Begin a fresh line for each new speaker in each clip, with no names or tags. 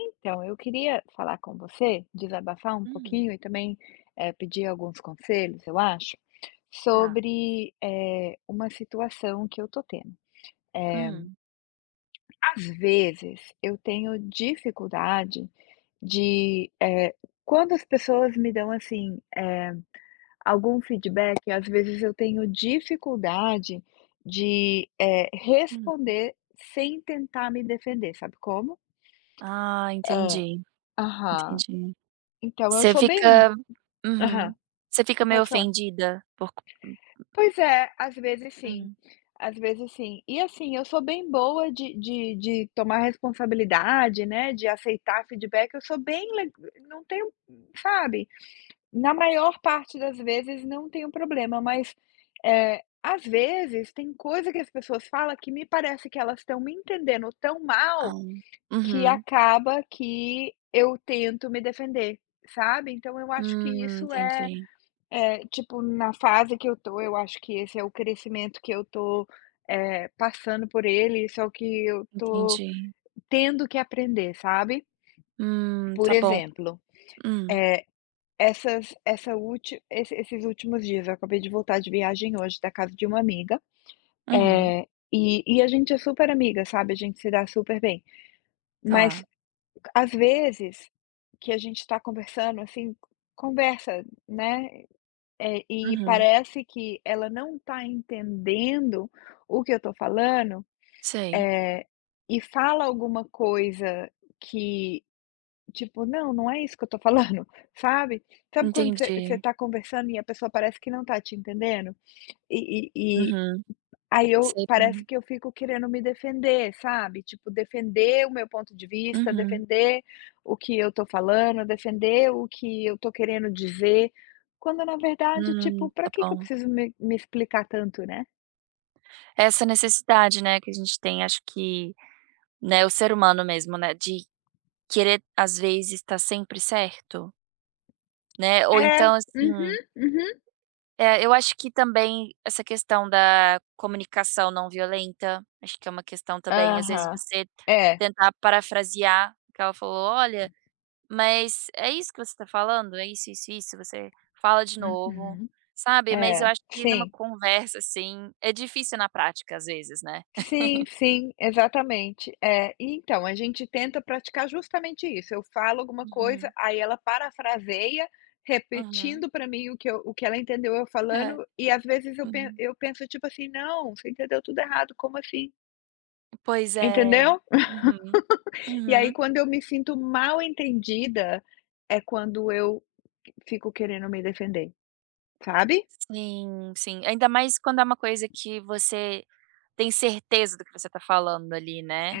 Então, eu queria falar com você, desabafar um
Uhum,
pouquinho e também pedir alguns conselhos, eu acho,
tá.
sobre uma situação que eu tô tendo.
Hum,
Às vezes, eu tenho dificuldade de, quando as pessoas me dão assim, algum feedback, às vezes eu tenho dificuldade de
hum.
responder sem tentar me defender, sabe como?
Ah,
É,
entendi,
aham.
entendi.
Então, eu
Você
sou bem.
fica
Aham,
uhum. Você fica meio
pode falar.
ofendida por co
Pois é, às vezes sim,
Uhum.
às vezes sim. E assim, eu sou bem boa de tomar responsabilidade, né, de aceitar feedback, eu sou bem le não tenho, sabe, na maior parte das vezes não tenho problema, mas, às vezes tem coisa que as pessoas falam que me parece que elas estão me entendendo tão
Ah,
mal, que
uhum.
acaba que eu tento me defender, sabe. Então eu acho que
Entendi,
é, tipo, na fase que eu tô, eu acho que esse é o crescimento que eu tô, passando por ele, isso é o que eu tô
entendi.
tendo que aprender, sabe. Por
Tá bom.
exemplo,
Hum,
essas essa ulti esse esses últimos dias, eu acabei de voltar de viagem hoje da casa de uma amiga,
uhum,
é e a gente é super amiga, sabe, a gente se dá super bem. Mas
tá.
às vezes que a gente tá conversando, assim, conversa, né. É, e
Uhum,
parece que ela não tá entendendo o que eu tô falando,
sei.
eh, e fala alguma coisa que, tipo: "Não, não é isso que eu tô falando", sabe? Sabe quando você
Entendi.
tá conversando e a pessoa parece que não tá te entendendo? E e
Uhum,
Aí eu
sei
parece
bem.
que eu fico querendo me defender, sabe, tipo, defender o meu ponto de vista,
Uhum.
defender o que eu tô falando, defender o que eu tô querendo dizer, quando na verdade, tipo, pra
Tá
que que eu
bom.
preciso me explicar tanto, né?
Essa necessidade, né, que a gente tem, né, o ser humano mesmo, né, de querer, às vezes, tá sempre certo, né, ou
É, uhum,
então, assim,
uhum.
eu acho que também essa questão da comunicação não violenta, acho que é uma questão também, às vezes
Aham.
você
É,
tentar parafrasear o que ela falou: "Olha, mas é isso que você está falando? É isso, isso, isso?" Você fala de novo,
uhum,
sabe, mas eu
é,
acho que numa
sim.
conversa, assim, é difícil na prática, às vezes, né.
Sim, sim, exatamente. É, e então, a gente tenta praticar justamente isso. Eu falo alguma coisa,
Uhum,
aí ela parafraseia,
uhum,
repetindo para mim o que eu, o que ela entendeu eu
é,
falando, e às vezes eu,
uhum.
eu penso tipo assim, não, você entendeu tudo errado, como assim?
Pois é.
Entendeu?
Uhum,
E aí,
uhum.
quando eu me sinto mal entendida, é quando eu fico querendo me defender, sabe?
Sim, sim. Ainda mais quando é uma coisa que você tem certeza do que você tá falando ali, né.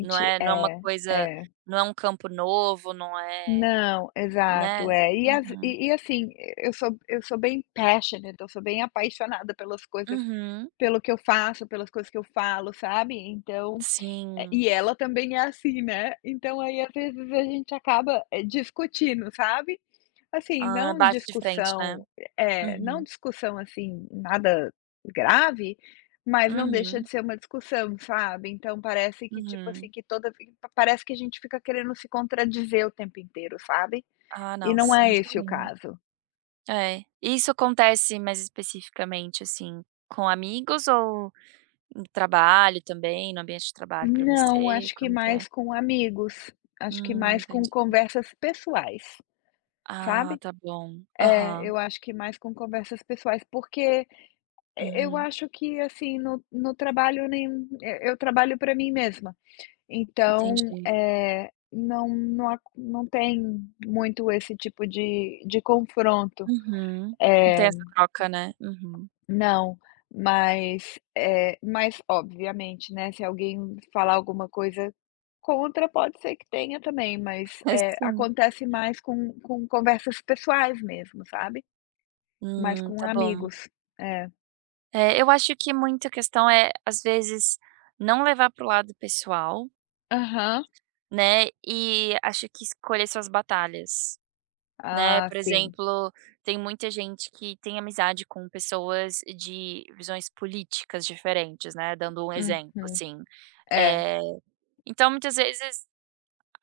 Não é não é uma
é,
coisa,
é.
não é um campo novo, não é,
Não,
né.
exato, é.
Uhum.
E assim, eu sou bem passionate, eu sou bem apaixonada pelas coisas,
Uhum.
pelo que eu faço, pelas coisas que eu falo, sabe. Então
Sim.
e ela também é assim, né. Então aí, às vezes, a gente acaba, discutindo, sabe. Assim,
Ah,
não
bate de frente, né.
discussão é, não
Uhum.
discussão, assim, nada grave, mas não deixa de
Uhum.
ser uma discussão, sabe. Então parece que, tipo assim,
Uhum.
que toda parece que a gente fica querendo se contradizer o tempo inteiro, sabe.
Ah,
E não
nossa,
é
muito
esse o
ruim.
caso.
É. Isso acontece mais especificamente, assim, com amigos ou no trabalho também, no ambiente de trabalho pra
Não,
você?
acho que
Como que é?
mais com amigos, acho que mais com
Entendi.
conversas pessoais,
Ah,
sabe.
tá bom.
É,
Aham.
eu acho que mais com conversas pessoais, porque e eu
Uhum.
acho que, assim, no trabalho nem eu trabalho para mim mesma, então,
Entendi.
é não a não tem muito esse tipo de confronto.
Uhum. Não tem essa troca, né. Uhum.
Não, mas, é mas obviamente, né, se alguém falar alguma coisa contra, pode ser que tenha também, mas, é
sim.
acontece mais com conversas pessoais mesmo, sabe? Mais com
Tá bom.
amigos. É.
É, eu acho que muita questão é, às vezes, não levar para o lado pessoal,
Aham.
né, e acho que escolher suas batalhas, né.
Ah,
Por
sim.
exemplo, tem muita gente que tem amizade com pessoas de visões políticas diferentes, né, dando um exemplo,
Uhum.
assim.
É.
Eh, então muitas vezes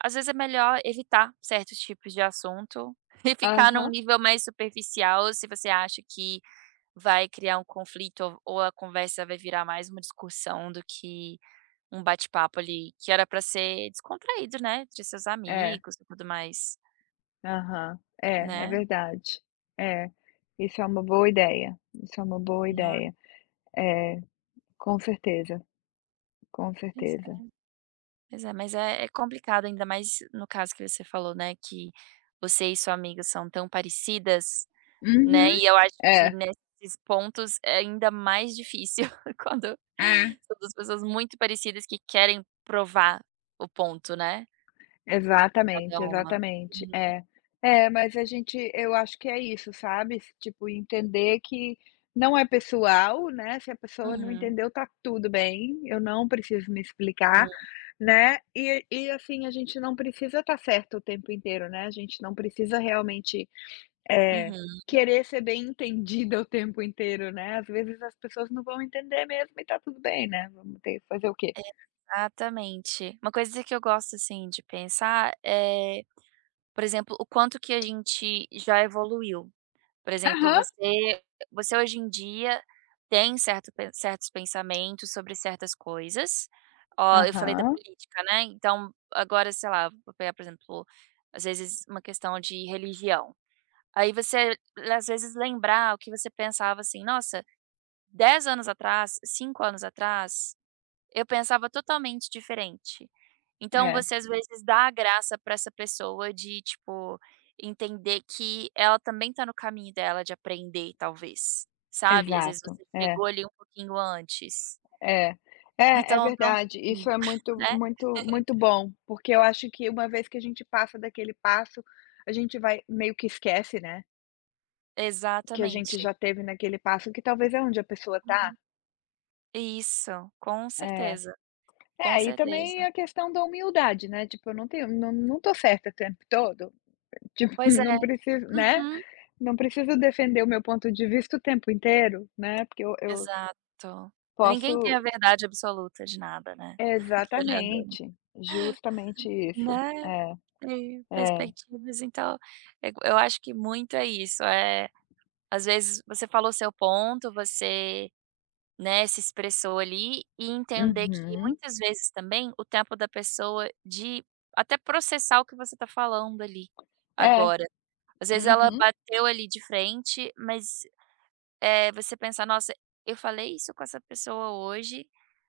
às vezes é melhor evitar certos tipos de assunto e ficar num
Aham.
nível mais superficial, se você acha que vai criar um conflito ou a conversa vai virar mais uma discussão do que um bate-papo ali, que era para ser descontraído, né, de seus
É.
amigos e tudo mais,
Aham. É, é
né.
verdade. É. Isso é uma boa ideia. Isso é uma boa
Não,
ideia. É, com certeza, com
pois
certeza.
é, pois é, mas é complicado, ainda mais no caso que você falou, né, que você e sua amiga são tão parecidas. Né,
Uhum.
e eu acho que
É.
nesses pontos é ainda mais difícil quando são 2 pessoas muito parecidas que querem provar o ponto, né, cada
Exatamente,
uma.
exatamente. É. É, mas a gente eu acho que é isso, sabe, s tipo, entender que não é pessoal, né, se a pessoa não
Uhum,
entendeu, tá tudo bem, eu não preciso me explicar,
uhum,
né, e assim, a gente não precisa estar certo o tempo inteiro, né, a gente não precisa realmente, eh,
uhum,
querer ser bem entendida o tempo inteiro, né, às vezes as pessoas não vão entender mesmo e tá tudo bem, né, vamos ter que fazer o quê?
exatamente. Uma coisa que eu gosto, assim, de pensar é, por exemplo, o quanto que a gente já evoluiu. Por exemplo,
Aham,
você hoje em dia tem certos pensamentos sobre certas coisas. Ó, eu falei da
aham.
política, né, então agora, sei lá, vou pegar, por exemplo, às vezes uma questão de religião. Aí você, às vezes, lembrar o que você pensava assim: "Nossa, 10 anos atrás, 5 anos atrás, eu pensava totalmente diferente. Então
É,
você às vezes dá a graça para essa pessoa de, tipo, entender que ela também tá no caminho dela de aprender talvez, sabe. Às vezes
exato,
você
é.
chegou ali um pouquinho antes,
É. É, é
então dá um
verdade.
tempinho,
Isso é muito
né.
muito muito bom, porque eu acho que uma vez que a gente passa daquele passo, a gente vai meio que esquece, né, que a gente
Exatamente.
já teve naquele passo, que talvez é onde a pessoa tá.
Uhum. Isso, com
É.
certeza, com
É, e
certeza.
também a questão da humildade, né, tipo, eu não tenho não tô certa o tempo todo, tipo,
Pois é.
não preciso, né,
Uhum.
não preciso defender o meu ponto de vista o tempo inteiro, né, porque eu
Exato. Ninguém tem
posso
a verdade absoluta de nada, né, querendo,
exatamente, justamente isso.
né.
É,
É,
é.
perspectivas, então, eu acho que muito é isso, é às vezes você falou seu ponto, você, né, se expressou ali, e entender que
Uhum.
muitas vezes também o tempo da pessoa de até processar o que você está falando ali,
É.
agora. Às vezes ela
Uhum.
bateu ali de frente, mas você pensar: "Nossa, eu falei isso com essa pessoa hoje,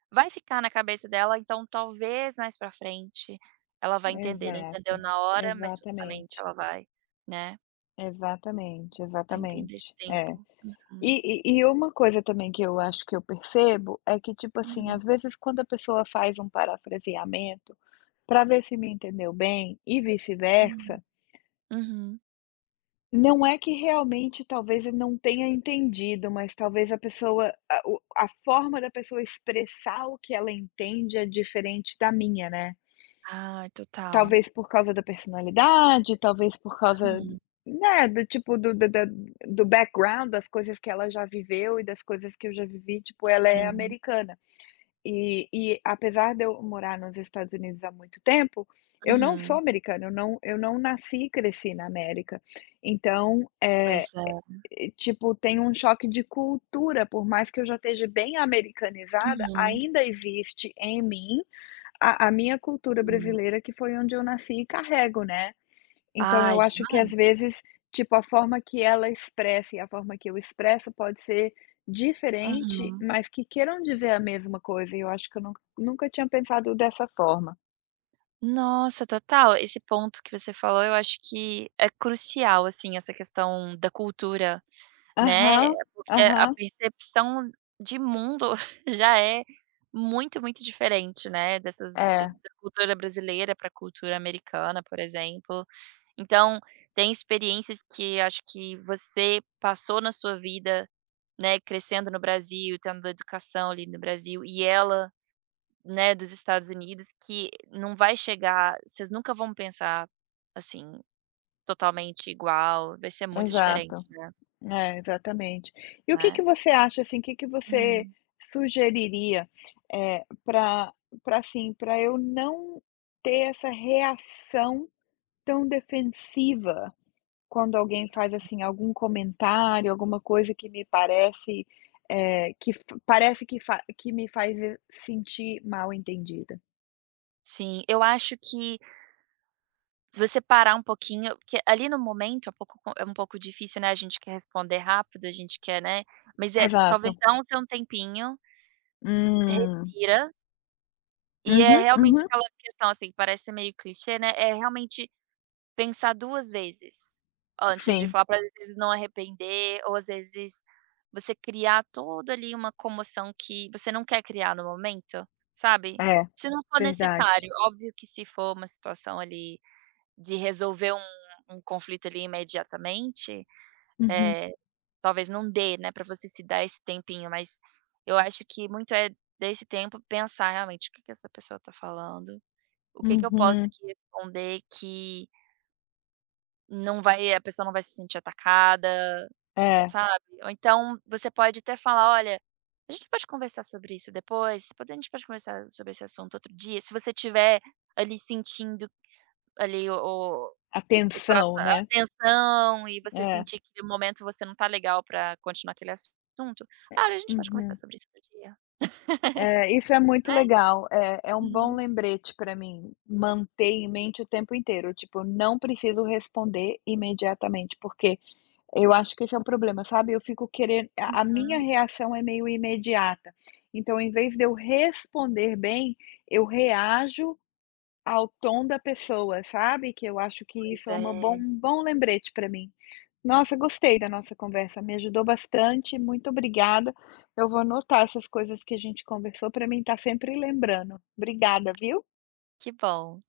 vai ficar na cabeça dela, então talvez mais pra frente ela vai entender". Não entendeu
Exato.
na hora, mas futuramente
Exatamente.
ela vai, né,
Exatamente,
vai entender esse
exatamente. É.
tempo. Uhum.
E e uma coisa também que eu acho que eu percebo é que, tipo assim,
Uhum,
às vezes quando a pessoa faz um parafraseamento para ver se me entendeu bem e
uhum,
vice-versa,
uhum.
não é que realmente talvez eu não tenha entendido, mas talvez a forma da pessoa expressar o que ela entende é diferente da minha, né.
Ai, total.
Talvez por causa da personalidade, talvez por causa,
Uhum.
né, do tipo do da da do background, das coisas que ela já viveu e das coisas que eu já vivi, tipo, ela é
Sim.
americana. E apesar de eu morar nos Estados Unidos há muito tempo, eu não sou
Uhum.
americana, eu não nasci e cresci na América. Então,
Pois é.
tipo, tem um choque de cultura, por mais que eu já esteja bem americanizada,
Uhum.
ainda existe em mim a minha cultura
Hum.
brasileira, que foi onde eu nasci e carrego, né. Então
Ai,
eu acho que às
demais.
vezes, tipo, a forma que ela expressa e a forma que eu expresso pode ser diferente,
Uhum.
mas que queiram dizer a mesma coisa, e eu acho que eu nunca tinha pensado dessa forma.
Nossa, total. Esse ponto que você falou, eu acho que é crucial, assim, essa questão da cultura, né,
Aham,
porque a
aham.
percepção de mundo já é muito, muito diferente, né, dessas de
É,
da cultura brasileira para a cultura americana, por exemplo. Então, tem experiências que acho que você passou na sua vida, né, crescendo no Brasil, tendo educação ali no Brasil, e ela, né, dos Estados Unidos, que não vai chegar, vocês nunca vão pensar, assim, totalmente igual, vai ser muito diferente,
exato.
né,
É, exatamente. E o que que
né.
você acha, assim, o que que você
Hum.
sugeriria, é para para assim, para eu não ter essa reação tão defensiva quando alguém faz, assim, algum comentário, alguma coisa que me parece, que f parece que fa que me faz sentir mal entendida.
Sim, eu acho que se você parar um pouquinho, porque ali no momento é um pouco co é um pouco difícil, né, a gente quer responder rápido, a gente quer, né, mas
Exato.
talvez dá um seu um tempinho,
Hum.
respira, e é
Uhum,
realmente
uhum.
aquela questão, assim, parece meio clichê, né, é realmente pensar 2 vezes antes de
Sim,
falar, para às vezes não arrepender ou às vezes você criar toda ali uma comoção que você não quer criar no momento, sabe.
é,
Se não for
verdade.
necessário, óbvio que se for uma situação ali de resolver um conflito ali imediatamente,
Uhum,
eh, talvez não dê, né, para você se dar esse tempinho, mas eu acho que muito é desse tempo pensar realmente: "O que que essa pessoa tá falando? O que que eu posso
uhum.
aqui responder que" Não vai, a pessoa não vai se sentir atacada,
É,
sabe. Ou então você pode até falar: "Olha, a gente pode conversar sobre isso depois? Pode A gente pode conversar sobre esse assunto outro dia?". Se você tiver ali sentindo ali o o coração,
atenção
a
né.
tensão, e você
É.
sentir que no momento você não tá legal pra continuar aquele assunto: "Olha, a gente pode conversar
Uhum.
sobre isso outro dia",
É, isso é muito
né.
legal, é é um bom
Uhum,
lembrete para mim, manter em mente o tempo inteiro, tipo, não preciso responder imediatamente, porque eu acho que esse é um problema, sabe, eu fico querendo. A minha
uhum.
reação é meio imediata, então em vez de eu responder bem, eu reajo ao tom da pessoa, sabe, que eu acho que
Pois
isso é
é,
uma bom um bom lembrete para mim. Nossa, gostei da nossa conversa, me ajudou bastante, muito obrigada. Eu vou anotar essas coisas que a gente conversou para mim estar sempre lembrando. Obrigada, viu.
que bom.